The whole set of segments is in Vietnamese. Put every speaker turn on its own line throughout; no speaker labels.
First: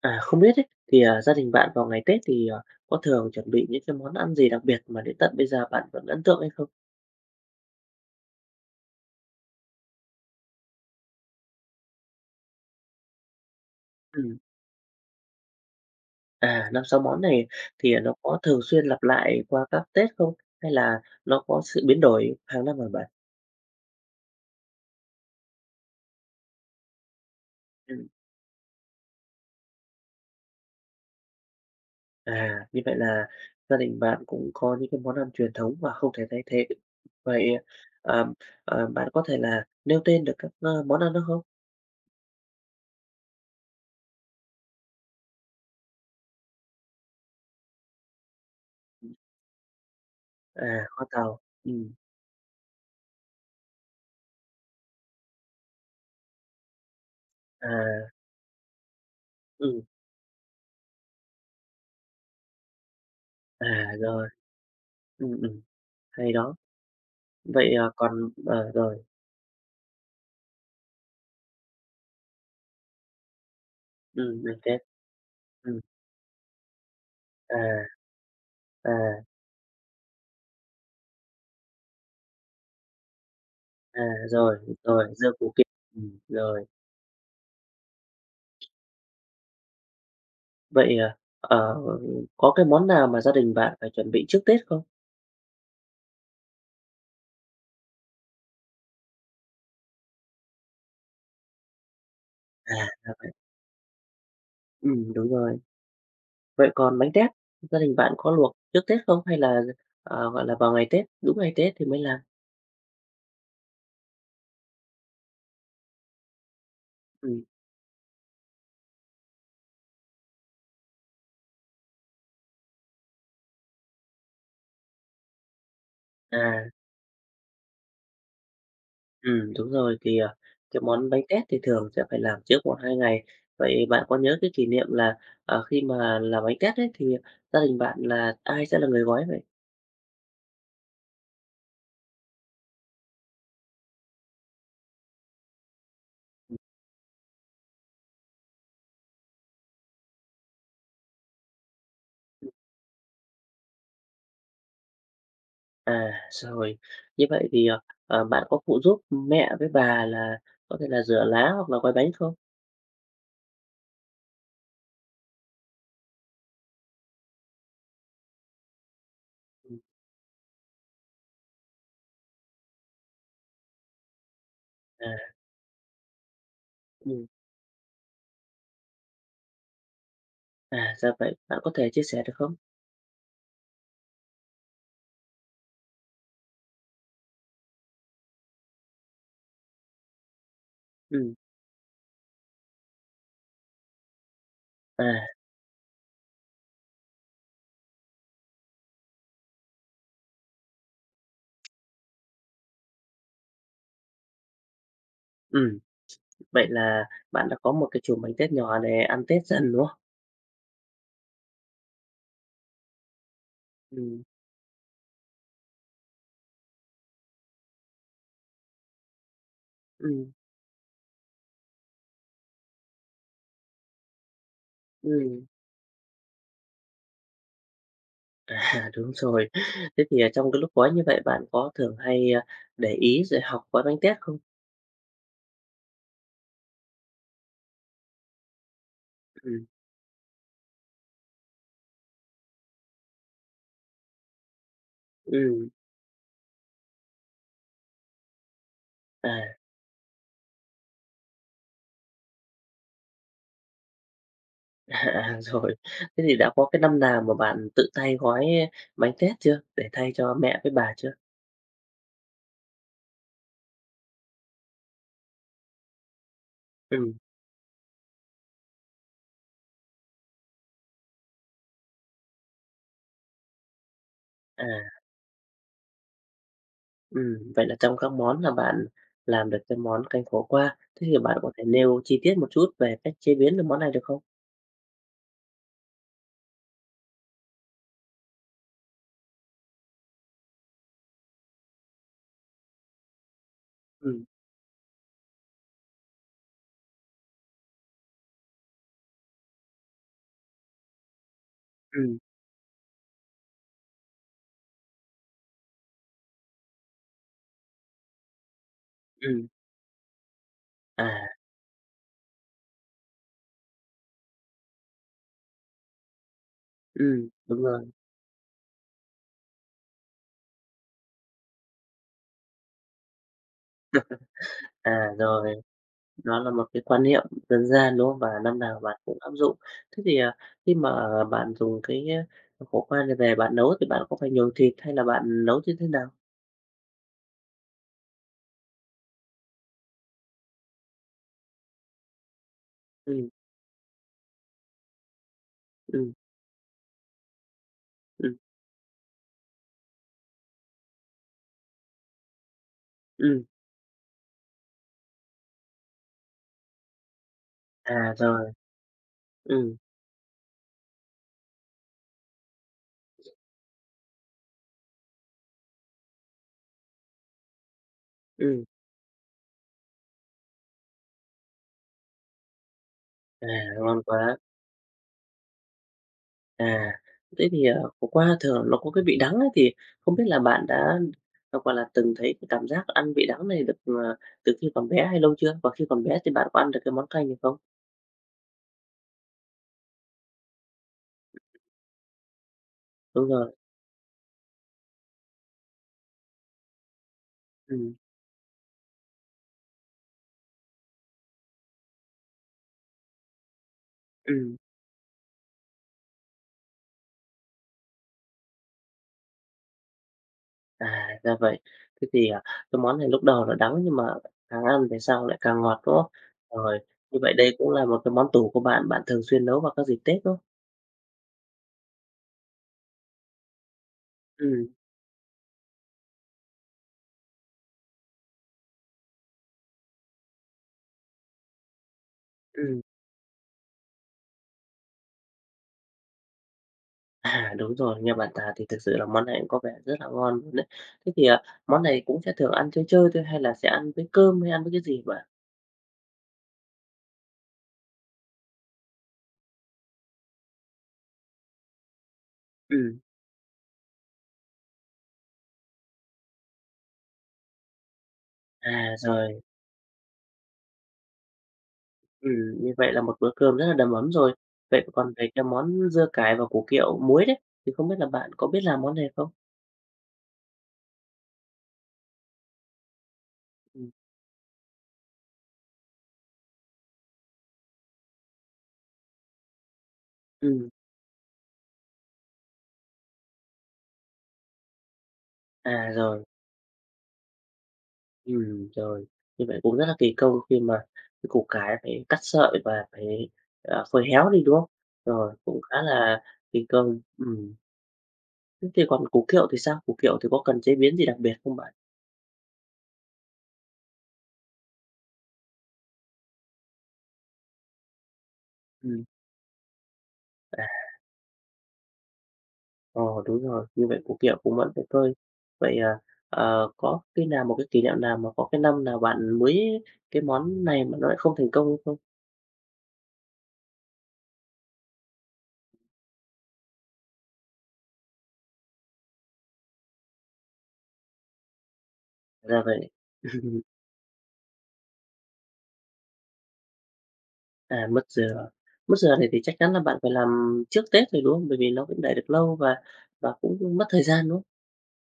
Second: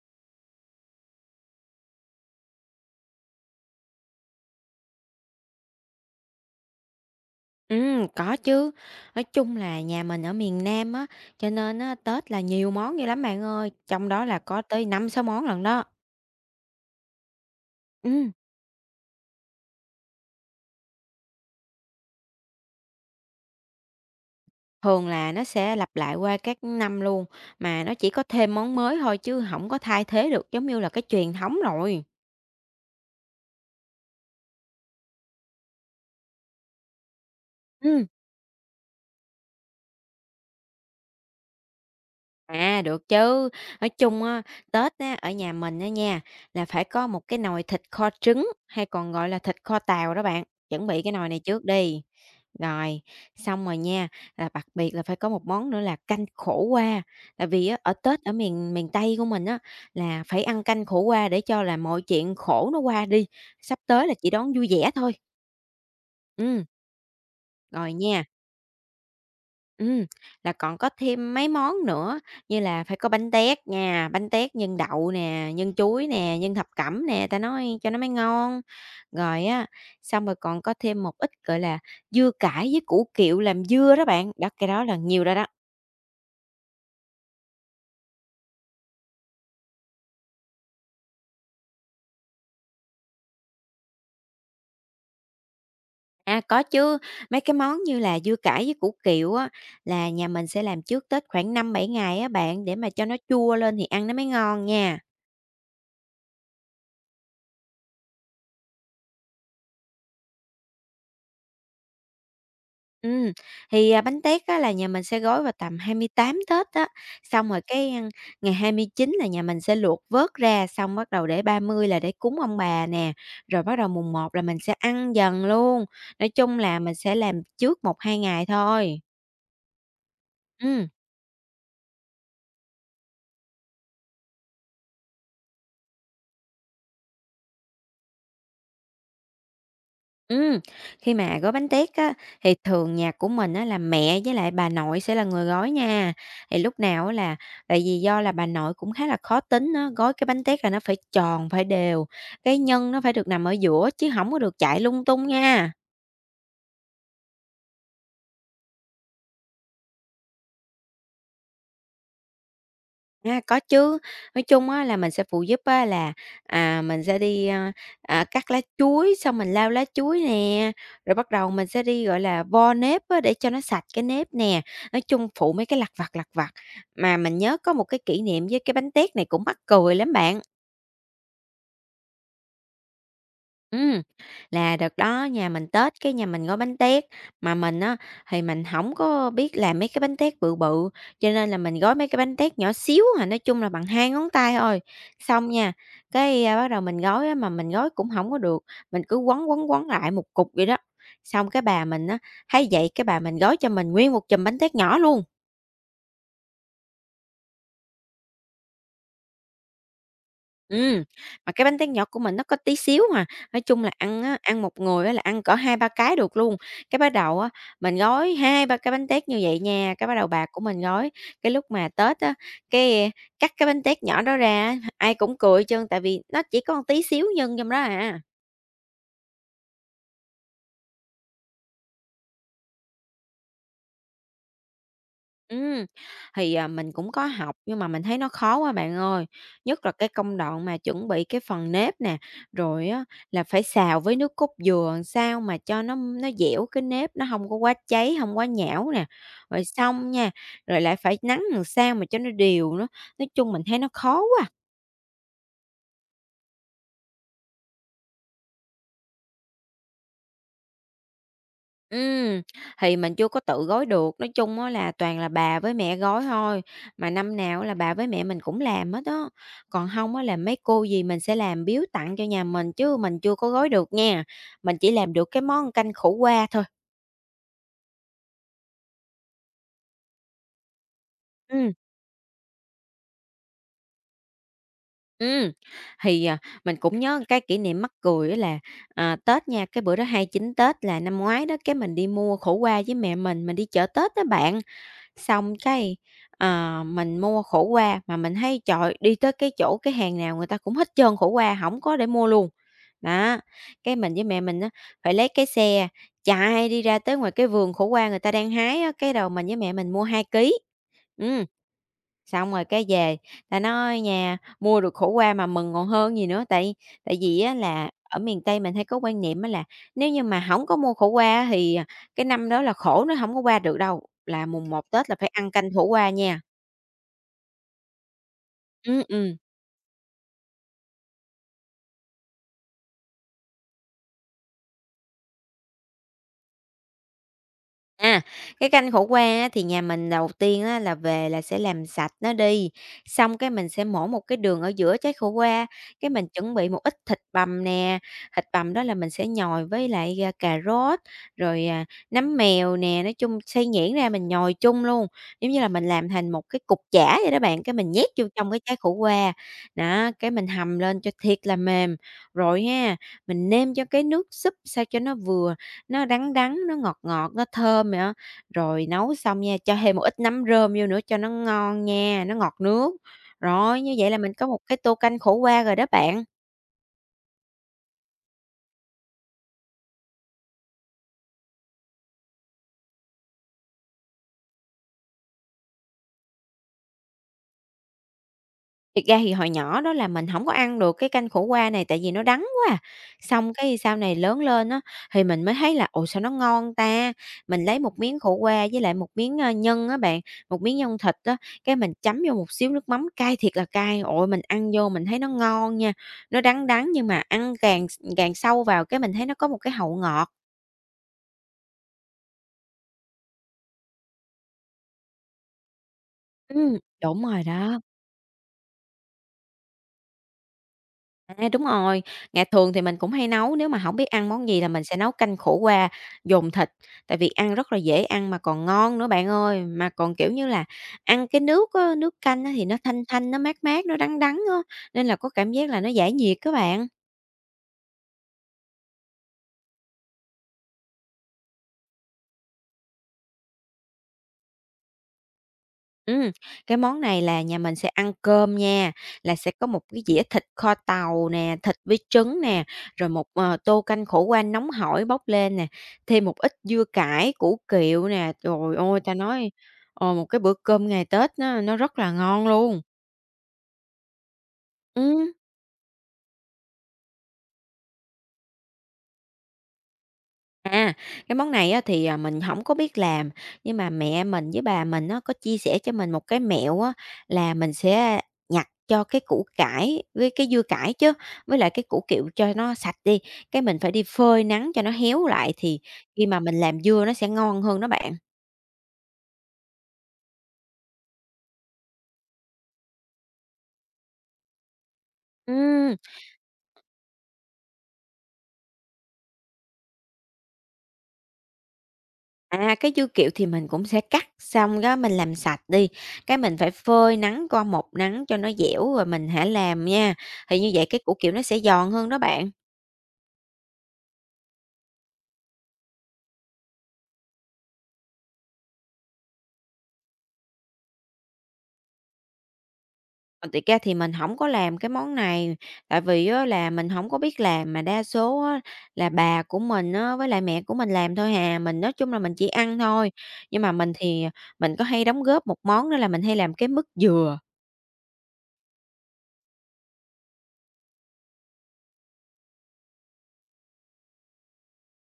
À, không biết ấy, thì, gia đình bạn vào ngày Tết thì, có thường chuẩn bị những cái món ăn gì đặc biệt mà đến tận bây giờ bạn vẫn ấn tượng hay không?
Ừ, có chứ. Nói chung là nhà mình ở miền Nam á, cho nên á, Tết là nhiều món dữ lắm bạn ơi, trong đó
Ừm,
là có tới năm sáu món lần đó.
5, 6 món này thì nó
Ừm,
có thường xuyên lặp lại qua các Tết không? Hay là nó có sự biến đổi hàng năm hả bạn?
Thường là nó sẽ lặp lại qua các năm luôn, mà nó
Ừm,
chỉ có thêm món mới thôi chứ không có thay thế được giống như là cái truyền thống rồi.
như vậy là gia đình bạn cũng có những cái món ăn truyền thống mà không thể thay thế. Vậy,
Ừm.
ờ, bạn có thể là nêu tên được các, món ăn đó không?
À, được chứ. Nói chung á, Tết á, ở nhà mình á nha, là phải có một cái nồi thịt kho trứng, hay còn gọi là thịt kho tàu đó bạn.
À,
Chuẩn bị
kho
cái nồi
tàu,
này trước đi. Rồi, xong rồi nha, là đặc biệt là phải có một món nữa là canh khổ qua. Tại vì á, ở
à,
Tết ở miền miền Tây của mình á,
ừm,
là phải ăn canh khổ qua để cho là mọi chuyện khổ nó qua đi. Sắp tới là
rồi,
chỉ đón vui vẻ thôi.
ừm, ừm, hay đó.
Ừ,
Vậy,
rồi nha.
còn rồi,
Ừm, là còn có thêm mấy món nữa như là phải có bánh tét nha, bánh tét
mình
nhân
sẽ
đậu nè, nhân
ừm,
chuối nè, nhân thập cẩm nè, ta nói
à,
cho nó mới ngon.
à,
Rồi á, xong rồi còn có thêm một ít, gọi là, dưa cải với củ kiệu làm dưa
à,
đó bạn, đó,
rồi,
cái đó là
rồi,
nhiều
dưa
rồi đó.
củ kiệu, rồi. Vậy, có cái món nào mà gia đình bạn phải chuẩn bị trước Tết không?
À, có chứ, mấy cái món như là dưa cải với củ kiệu á, là nhà mình sẽ làm trước Tết khoảng năm bảy ngày á bạn, để
À,
mà cho nó chua lên thì ăn nó mới ngon nha.
đúng rồi. Vậy còn bánh tét, gia đình bạn có luộc trước Tết không hay là, gọi là, vào ngày Tết, đúng ngày Tết thì mới làm?
Ừ, thì, bánh tét á là nhà mình sẽ gói vào tầm 28 Tết á,
Ừm,
xong rồi cái, ngày 29 là nhà mình sẽ luộc vớt ra, xong bắt đầu để 30 là để cúng ông bà nè, rồi bắt đầu mùng một là mình sẽ ăn dần luôn. Nói chung
à.
là mình sẽ làm trước một hai ngày thôi.
Ừ đúng rồi, thì, cái
Ừ.
món bánh tét thì thường sẽ phải làm trước một hai ngày. Vậy bạn có nhớ cái kỷ niệm là, khi mà làm bánh tét ấy, thì gia đình bạn là ai sẽ là người gói vậy?
Ừm, Khi mà gói bánh tét á, thì thường nhà của mình á, là mẹ với lại bà nội sẽ là người gói nha. Thì lúc nào á là tại vì do là bà nội cũng khá là khó tính á, gói cái bánh tét là nó phải tròn, phải đều, cái nhân nó phải được nằm ở giữa chứ không có được chạy lung tung nha.
À, rồi, như vậy thì, bạn có phụ giúp mẹ với bà là có thể là rửa lá hoặc là gói bánh không?
A, có chứ. Nói chung á là mình sẽ phụ giúp á là, mình sẽ đi, cắt lá chuối, xong mình lau
Ừm,
lá chuối nè, rồi bắt đầu mình sẽ đi, gọi là, vo nếp á để cho nó sạch cái nếp nè. Nói
à,
chung phụ mấy cái lặt vặt, lặt vặt. Mà
ừm,
mình nhớ có một cái kỷ niệm với cái bánh tét này cũng mắc cười lắm bạn.
ra vậy. Bạn có thể chia sẻ được không?
Ừm, là đợt đó nhà mình Tết cái nhà mình gói bánh tét, mà mình á thì mình không có biết làm mấy cái bánh tét bự bự, cho
Ừm,
nên là mình gói mấy cái bánh tét nhỏ xíu à, nói chung là bằng 2 ngón tay thôi.
à,
Xong nha, cái, bắt đầu mình gói á, mà mình gói cũng không có được, mình cứ quấn, quấn, quấn lại một cục vậy đó. Xong cái bà mình á, thấy vậy cái bà mình gói cho mình nguyên một chùm bánh tét nhỏ luôn.
ừm, vậy là bạn đã có một cái chùm bánh tét nhỏ để ăn Tết dần, đúng không?
Ừm, mà cái bánh tét Nhật của mình nó có tí xíu à, nói chung là
Ừm,
ăn á, ăn một người á là ăn cỡ hai ba cái được luôn. Cái bắt đầu á, mình gói hai ba cái bánh tét như vậy nha, cái bắt đầu
ừm,
bà của mình gói, cái lúc mà Tết á, cái cắt cái bánh tét nhỏ đó ra á, ai cũng
ừm.
cười hết trơn, tại vì nó chỉ có một tí xíu nhân trong đó à.
À, đúng rồi. Thế thì, trong cái lúc gói như vậy bạn có thường hay, để ý rồi học gói bánh tét không?
Ừm, thì, mình cũng có học nhưng mà mình thấy nó khó quá bạn ơi,
Ừ,
nhất là cái công đoạn mà chuẩn bị cái phần nếp nè, rồi á là phải xào với nước cốt dừa làm sao mà
ừm,
cho nó dẻo cái nếp, nó không có quá cháy, không quá nhão nè,
à,
rồi xong nha, rồi lại phải nắn làm sao mà cho nó đều nữa, nói chung mình thấy nó khó quá.
rồi. Thế thì đã có cái năm nào mà bạn tự tay gói bánh tét chưa? Để thay cho mẹ với bà chưa?
Ừ, thì mình chưa có tự gói được, nói chung á là toàn là bà với mẹ gói thôi, mà
Ừ,
năm nào là bà với mẹ mình cũng làm hết đó còn không á là mấy cô gì mình sẽ làm biếu tặng cho nhà mình chứ mình chưa có gói được nha,
à,
mình chỉ làm được cái món canh khổ qua thôi.
ừ. Vậy là trong các món là bạn làm được cái món canh khổ qua. Thế thì bạn có thể
Ừm,
nêu chi tiết một chút về cách chế biến được món này được không?
ừm, thì, mình cũng nhớ cái kỷ niệm mắc cười á là, Tết nha, cái bữa đó 29 Tết là năm ngoái đó, cái mình đi mua khổ qua với mẹ mình đi chợ Tết á
Ừ,
bạn. Xong cái, mình mua khổ qua mà mình thấy, trời ơi, đi tới cái chỗ cái hàng nào người ta cũng hết trơn khổ qua, không có để
ừ,
mua luôn. Đó, cái mình với mẹ mình á, phải lấy cái xe chạy đi ra tới ngoài cái vườn khổ qua người ta đang hái á, cái đầu
ừm,
mình với mẹ mình mua 2 ký.
à,
Ừm. Xong rồi cái về ta nói nhà mua được khổ qua mà mừng còn hơn gì nữa, tại tại
ừ,
vì á
đúng rồi,
là ở miền Tây mình hay có quan niệm á là nếu như mà hổng có mua khổ qua á thì, cái năm đó là khổ nó hổng có qua được đâu, là mùng một Tết là phải ăn
rồi.
canh khổ qua
Nó
nha.
là một cái quan niệm dân gian, đúng không? Và năm nào bạn
Ừm,
cũng áp
ừm.
dụng. Thế thì, khi mà bạn dùng cái, khổ qua này về bạn nấu thì bạn có phải nhồi thịt hay là bạn nấu như thế nào?
À, cái canh khổ qua á, thì nhà mình đầu tiên á, là về là sẽ làm sạch nó đi,
Ừ
xong cái mình sẽ mổ một cái đường ở giữa trái khổ qua, cái
ừ
mình chuẩn bị một ít thịt bằm nè,
ừ
thịt bằm đó là mình sẽ nhồi với lại, cà rốt, rồi, nấm mèo nè, nói chung
ừm.
xay nhuyễn ra mình nhồi chung luôn, giống như là mình làm thành một cái cục chả vậy đó bạn, cái mình nhét
À,
vô trong
rồi,
cái trái khổ qua.
ừ
Đó, cái mình hầm lên cho thiệt là mềm, rồi ha, mình nêm cho cái nước súp sao cho nó vừa, nó đắng đắng, nó ngọt ngọt, nó thơm vậy á.
ừ
Rồi nấu xong nha, cho thêm một ít nấm rơm vô nữa cho nó ngon nha, nó ngọt nước.
à,
Rồi, như
ngon
vậy là
quá.
mình có một cái tô canh khổ qua rồi đó bạn.
À, thế thì, khổ qua thường nó có cái vị đắng ấy, thì không biết là bạn đã, gọi là, từng thấy cái cảm giác ăn vị đắng này được, từ khi còn bé hay lâu chưa? Và khi còn bé thì bạn có ăn được cái món canh này không?
Thiệt ra thì hồi nhỏ đó là mình hổng có ăn được cái canh khổ qua này tại vì nó đắng quá à.
Đúng rồi,
Xong cái sau này lớn lên á, thì mình mới thấy là "Ồ, sao nó ngon ta?" Mình lấy
ừ
một miếng khổ qua với lại một miếng, nhân á bạn, một miếng nhân thịt á, cái mình chấm vô một xíu nước mắm cay thiệt là cay. Ôi,
ừ.
mình ăn vô mình thấy nó ngon nha, nó đắng đắng nhưng mà ăn càng càng sâu vào cái mình thấy nó có một cái hậu ngọt.
À, ra vậy. Thế thì, cái món này lúc đầu nó đắng nhưng mà càng ăn về sau lại càng ngọt, đúng không?
Ừm,
Rồi, như
đúng
vậy
rồi
đây cũng
đó.
là một cái món tủ của bạn, bạn thường xuyên nấu vào các dịp Tết, đúng không?
À, đúng rồi, ngày thường thì mình cũng hay nấu, nếu mà hổng biết ăn món gì
Ừ.
là mình sẽ nấu canh khổ qua dồn thịt, tại vì ăn rất là dễ ăn mà còn ngon nữa bạn ơi. Mà còn, kiểu như là, ăn cái nước á, nước canh á thì nó
Ừm.
thanh thanh, nó mát mát, nó đắng đắng á, nên là có cảm giác là nó giải nhiệt á bạn.
À, đúng rồi, nghe bạn tả thì thực sự là món này cũng có vẻ rất là ngon luôn đấy. Thế thì, món này cũng sẽ thường ăn chơi chơi thôi hay là sẽ ăn với cơm hay ăn với cái gì bạn?
Ừm, cái món này là nhà mình sẽ ăn cơm nha, là sẽ có một cái dĩa thịt kho tàu nè, thịt với trứng nè,
Ừm,
rồi một, tô canh khổ qua nóng hổi bốc lên nè, thêm một ít dưa cải, củ kiệu nè. Trời ơi, ta
rồi.
nói, một cái bữa cơm ngày Tết nó rất là
Ừ,
ngon
như
luôn.
vậy là một bữa cơm rất là đầm ấm rồi. Vậy còn về
Ừm.
cái món dưa cải và củ kiệu muối đấy, thì không biết là bạn có biết làm món này không?
À, cái món này á thì, mình không có biết làm, nhưng
Ừ.
mà mẹ mình với bà mình nó có chia sẻ cho mình một cái mẹo á là mình sẽ nhặt cho cái củ cải với cái dưa
Ừm,
cải chứ, với lại cái củ kiệu cho nó sạch đi, cái mình phải đi phơi nắng cho nó héo lại thì
rồi.
khi mà mình làm dưa nó sẽ ngon hơn đó bạn.
Rồi, như vậy cũng rất là kỳ công khi mà cái củ cải phải cắt sợi và phải, phơi héo đi, đúng không? Rồi, cũng khá
Ừm,
là kỳ công. Thế thì còn củ kiệu thì sao? Củ kiệu thì có cần chế biến gì đặc biệt không bạn?
cái dưa kiệu thì mình cũng sẽ cắt xong đó mình làm sạch đi, cái mình phải phơi nắng qua một nắng cho nó dẻo
Ừm,
rồi mình hãy làm nha, thì
à,
như vậy cái củ kiệu nó sẽ giòn hơn đó bạn.
ồ, đúng rồi, như vậy củ kiệu cũng vẫn phải phơi. Vậy, có khi nào một cái kỷ niệm nào mà có cái năm nào bạn muối cái món này mà nó lại không thành công không?
Còn thiệt ra thì mình hổng có làm cái món này, tại vì á là mình hổng có biết làm, mà đa số á là bà của mình á với lại mẹ của mình làm thôi hà, mình nói chung là mình chỉ
Ra
ăn
vậy.
thôi. Nhưng mà mình thì mình có hay đóng góp một món đó là mình hay làm cái mứt dừa.
À, mứt dừa. Mứt dừa này thì chắc chắn là bạn phải làm trước Tết rồi, đúng không? Bởi vì nó cũng để được lâu và cũng mất thời gian, đúng không?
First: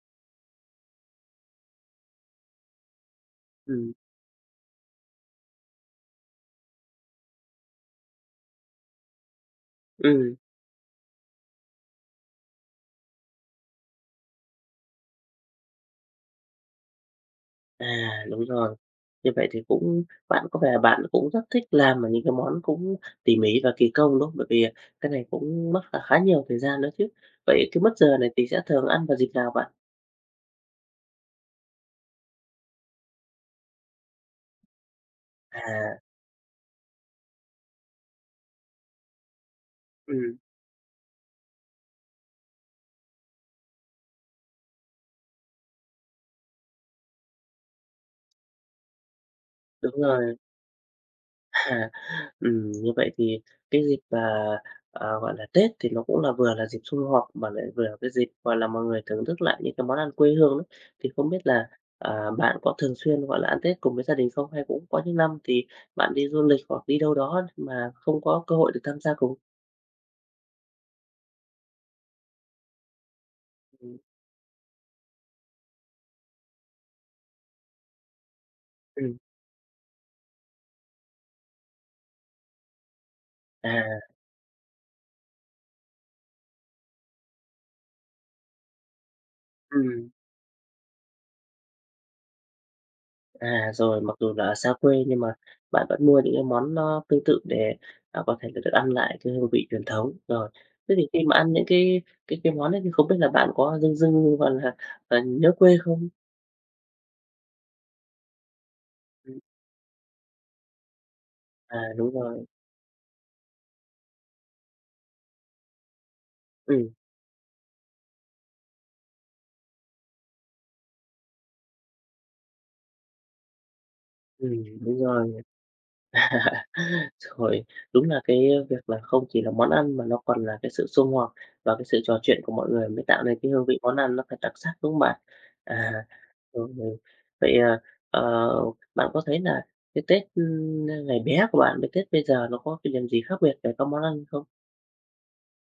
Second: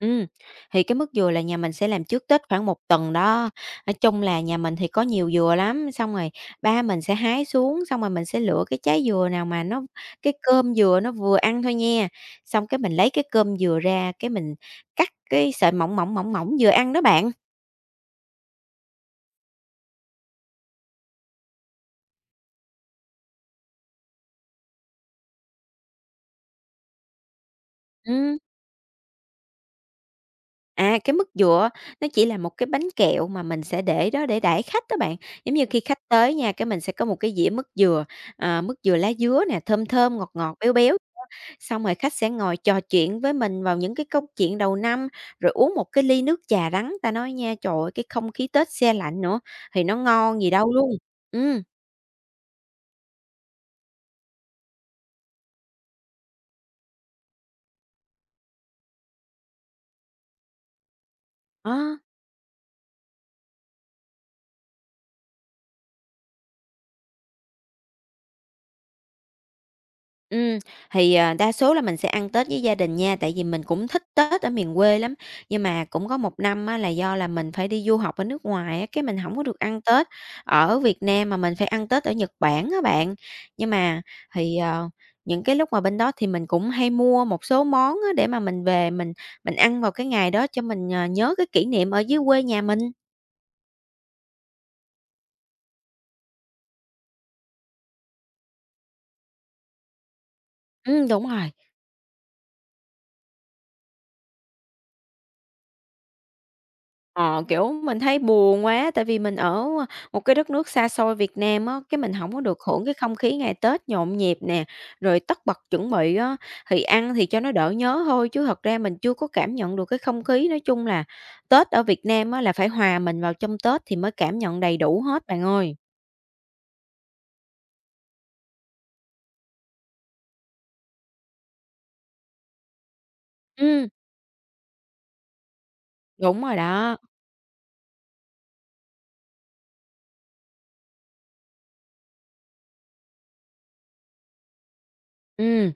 Ừ thì cái mức dừa là nhà mình sẽ làm trước Tết khoảng một tuần đó.
Ừ,
Nói chung là nhà mình thì có nhiều dừa lắm, xong rồi ba mình sẽ hái xuống, xong rồi mình sẽ lựa cái trái dừa nào mà nó cái
ừm,
cơm dừa nó vừa ăn thôi nha. Xong cái mình lấy cái cơm dừa ra, cái mình cắt cái sợi mỏng mỏng, mỏng mỏng vừa ăn đó bạn.
à, đúng rồi. Như vậy thì cũng bạn có vẻ là bạn cũng rất thích làm mà những cái món cũng tỉ mỉ và kỳ công, đúng không? Bởi vì cái này cũng mất khá nhiều thời gian nữa chứ. Vậy cái mứt dừa này
Ừm,
thì sẽ thường ăn vào dịp nào bạn?
cái mức dừa nó chỉ là một cái bánh kẹo mà mình sẽ để đó để đãi khách đó bạn. Giống như khi khách
À,
tới nha, cái mình sẽ có một cái dĩa mứt dừa, mứt dừa lá dứa nè, thơm thơm, ngọt
ừm,
ngọt, béo béo. Xong rồi khách sẽ ngồi trò chuyện với mình vào những cái câu chuyện đầu năm, rồi uống một cái ly nước trà đắng, ta nói nha, trời ơi, cái không khí Tết se lạnh nữa thì
đúng
nó
rồi.
ngon gì đâu luôn. Ừ,
Như vậy thì cái dịp mà, gọi là, Tết thì nó cũng là vừa là dịp sum họp mà lại vừa là cái dịp, gọi là, mọi người thưởng thức lại những cái món ăn quê hương đấy. Thì không biết là,
đó.
bạn có thường xuyên, gọi là, ăn Tết cùng với gia đình không? Hay cũng có những năm thì bạn đi du lịch hoặc đi đâu đó mà không có cơ hội được tham gia cùng?
ừ Đa số là mình sẽ ăn Tết với gia đình nha, tại vì mình cũng
Ừm,
thích Tết ở miền quê lắm. Nhưng mà cũng có một năm á là do là mình phải đi du học ở nước ngoài á, cái
ừm,
mình không có được ăn Tết ở Việt Nam mà mình phải ăn Tết ở Nhật Bản á bạn. Nhưng mà
à,
thì, ờ, Những cái lúc mà bên đó thì mình cũng hay mua một số món á để mà mình về mình ăn vào cái
ừm.
ngày đó cho mình, nhớ cái kỷ niệm ở dưới quê nhà mình.
À, rồi, mặc dù là ở xa quê nhưng mà bạn vẫn mua những cái món nó tương tự để, có thể là được ăn lại cái hương vị truyền thống. Rồi, thế thì khi
Đúng
mà
rồi.
ăn những cái món đấy thì không biết là bạn có dưng dưng, gọi là, nhớ quê không?
Ờ, kiểu, mình thấy buồn quá, tại vì mình
Ừm,
ở một cái đất nước xa xôi Việt Nam á, cái
đúng
mình hổng có
rồi,
được hưởng cái không khí ngày Tết nhộn nhịp nè, rồi tất bật chuẩn bị á, thì
ừm,
ăn thì cho nó đỡ nhớ thôi, chứ thật ra mình chưa có cảm nhận được cái không khí. Nói chung là Tết ở Việt Nam á, là phải hòa mình vào trong Tết thì mới cảm nhận đầy
đúng
đủ hết
rồi.
bạn ơi.
Rồi, đúng là cái việc là không chỉ là món ăn mà nó còn là cái sự sum họp và cái sự trò chuyện của mọi người mới tạo nên cái hương vị
Ừm,
món ăn nó phải đặc sắc, đúng không bạn? À,
đúng rồi
ừ, ừ.
đó.
Vậy, ờ, bạn có thấy là cái Tết, ngày bé của bạn với Tết bây giờ nó có cái điểm gì khác biệt về các món ăn không?
Ừm,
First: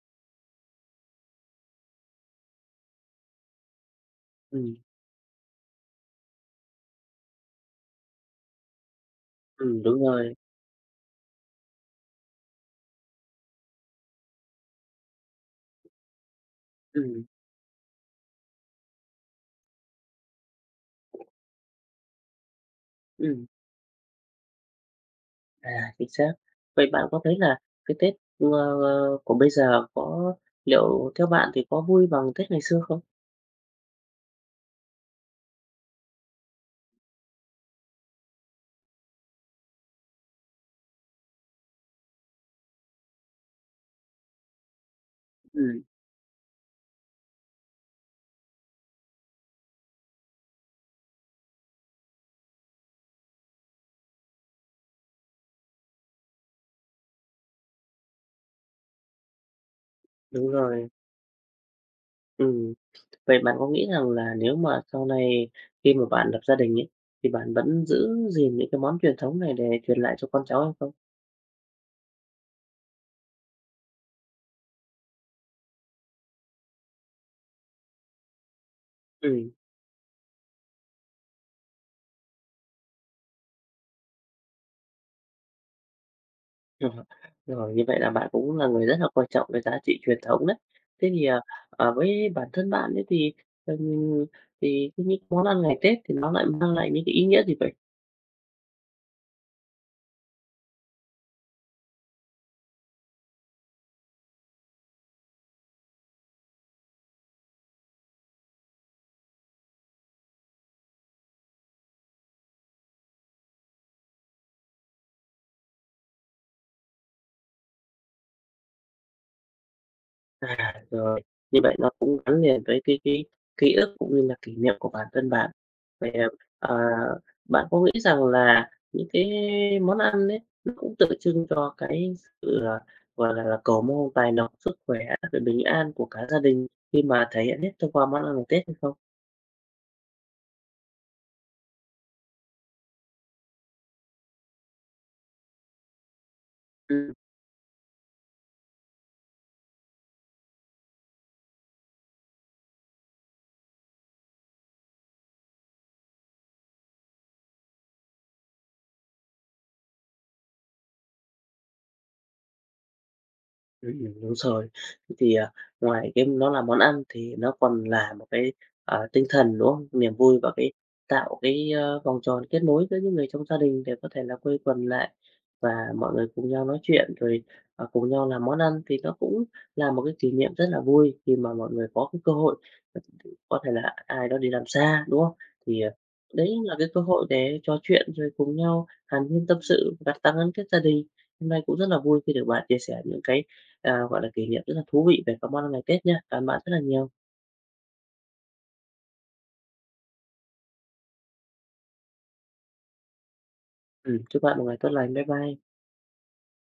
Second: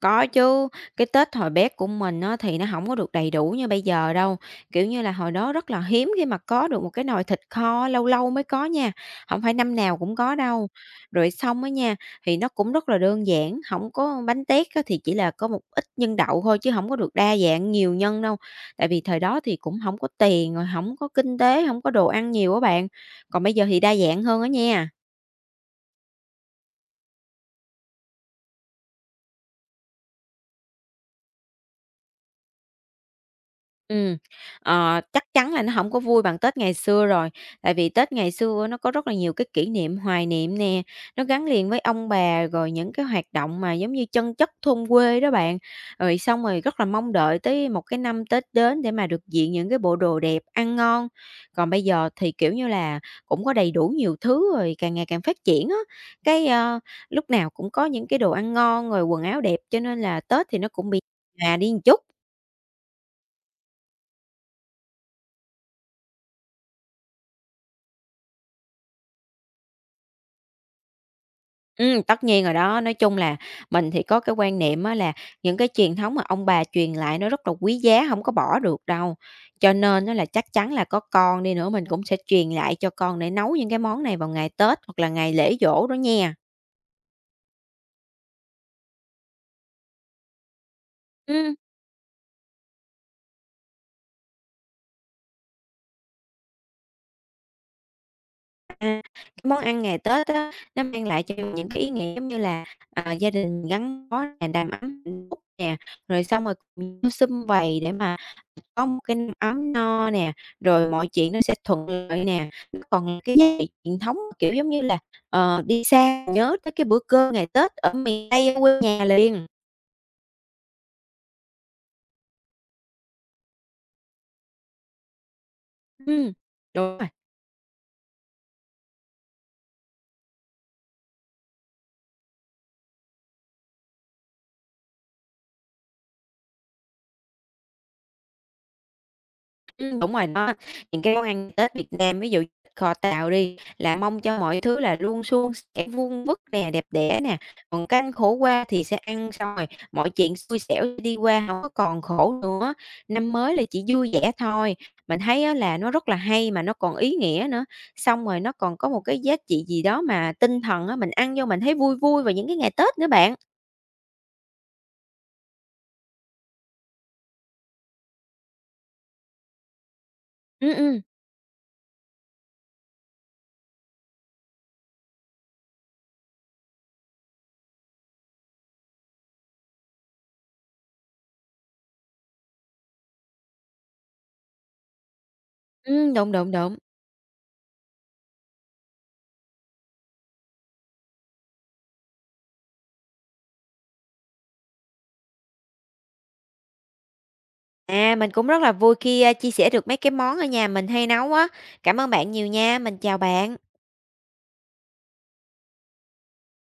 có chứ, cái Tết hồi bé của mình á, thì nó hổng có được đầy đủ như bây giờ đâu.
Ừm,
Kiểu như là, hồi đó rất là hiếm khi mà có được một cái nồi thịt kho, lâu lâu mới có nha, hổng phải năm nào
đúng
cũng có
rồi.
đâu. Rồi xong á nha, thì nó cũng rất là đơn giản, hổng có bánh tét á, thì chỉ là có một ít nhân đậu thôi chứ hổng có được
Ừm,
đa dạng nhiều nhân đâu. Tại vì thời đó thì cũng hổng có tiền, rồi hổng có kinh tế, hổng có đồ ăn nhiều á bạn. Còn
ừm,
bây giờ thì đa dạng hơn á nha.
à, chính xác. Vậy bạn có thấy là cái Tết, của bây giờ có liệu theo bạn thì có vui bằng Tết ngày xưa không?
Ừm, Chắc chắn là nó hổng có vui bằng Tết ngày xưa rồi, tại vì Tết ngày xưa á nó có rất là nhiều cái kỷ niệm, hoài niệm nè, nó gắn liền với ông bà, rồi những cái hoạt động mà giống như chân chất thôn quê đó bạn.
Ừm,
Rồi xong rồi rất là mong đợi tới một cái năm Tết đến để mà được diện những cái bộ đồ đẹp, ăn ngon. Còn bây giờ thì, kiểu như là, cũng có đầy đủ nhiều thứ rồi càng ngày càng phát triển á, cái, ơ, lúc nào cũng có những cái đồ ăn ngon rồi quần áo đẹp, cho nên là
đúng
Tết thì nó
rồi.
cũng bị nhòa đi chút.
Ừm. Vậy bạn có nghĩ rằng là nếu mà sau này khi mà bạn lập gia đình ấy, thì bạn vẫn giữ gìn những cái món truyền thống này để truyền lại cho con cháu hay không?
Tất nhiên rồi đó. Nói chung là mình thì có cái quan niệm á là những cái truyền thống mà ông bà truyền lại nó rất là quý giá, không có bỏ được đâu.
Ừm,
Cho nên nó là chắc chắn là có con đi nữa mình cũng sẽ truyền lại cho con để nấu những cái món này vào ngày Tết hoặc là ngày lễ giỗ đó nha.
rồi, rồi như vậy là bạn cũng là người rất là coi trọng cái giá trị truyền thống đấy. Thế thì,
Ừm.
với bản thân bạn ấy ừm, thì cái những món ăn ngày Tết thì nó lại mang lại những cái ý nghĩa gì vậy?
Cái món ăn ngày Tết á, nó mang lại cho mình những cái ý nghĩa giống như là, gia đình gắn bó nè, đầm ấm hạnh phúc nè, rồi xong rồi cùng nhau sum vầy để mà có một cái năm ấm no nè, rồi mọi chuyện nó sẽ thuận lợi nè. Nó còn là cái giá trị truyền thống, kiểu, giống như là, đi xa nhớ tới cái bữa cơm ngày Tết ở miền Tây ở quê nhà liền.
À, rồi, như vậy nó cũng gắn liền với cái ký ức cũng như là kỷ niệm của bản thân bạn. Vậy,
Ừm,
ờ,
đúng rồi.
bạn có nghĩ rằng là những cái món ăn ấy, nó cũng tượng trưng cho cái sự, gọi là, cầu mong tài lộc, sức khỏe, sự bình an của cả gia đình khi mà thể hiện hết thông qua món ăn ngày Tết hay không?
Đúng rồi đó. Những cái món ăn Tết Việt Nam, ví dụ kho tàu đi, là mong cho mọi thứ là luôn suôn sẻ, vuông vức nè, đẹp
Ừm.
đẽ nè. Còn canh khổ qua thì sẽ ăn xong rồi mọi chuyện xui xẻo sẽ đi qua, không có còn khổ nữa. Năm mới là chỉ vui vẻ thôi. Mình thấy á là nó rất là hay mà nó còn ý nghĩa nữa, xong rồi nó còn có một cái giá trị gì đó mà tinh thần á, mình ăn vô mình thấy vui vui vào những cái ngày Tết nữa bạn.
Đúng rồi. Thế thì, ngoài cái nó là món ăn thì nó còn là một cái, tinh thần, đúng không? Niềm vui và
Ừm,
cái
ừm,
tạo cái, vòng tròn kết nối giữa những người trong gia đình để có thể là quây quần lại và mọi người cùng nhau nói chuyện, rồi, cùng nhau làm món ăn thì nó cũng là một cái kỷ niệm rất là vui khi mà mọi người có cái cơ hội có thể là ai đó đi làm xa, đúng không? Thì,
đúng,
đấy
đúng,
là
đúng.
cái cơ hội để trò chuyện rồi cùng nhau hàn huyên tâm sự và tăng gắn kết gia đình. Hôm nay cũng rất là vui khi được bạn chia sẻ những cái gọi là, kỷ niệm rất là thú vị về các món ăn ngày Tết nha. Cảm ơn bạn rất là nhiều.
À, mình cũng rất là vui khi, chia sẻ được mấy cái món ở nhà mình hay nấu á. Cảm ơn bạn nhiều nha, mình chào bạn.
Chúc bạn một ngày tốt lành. Bye bye.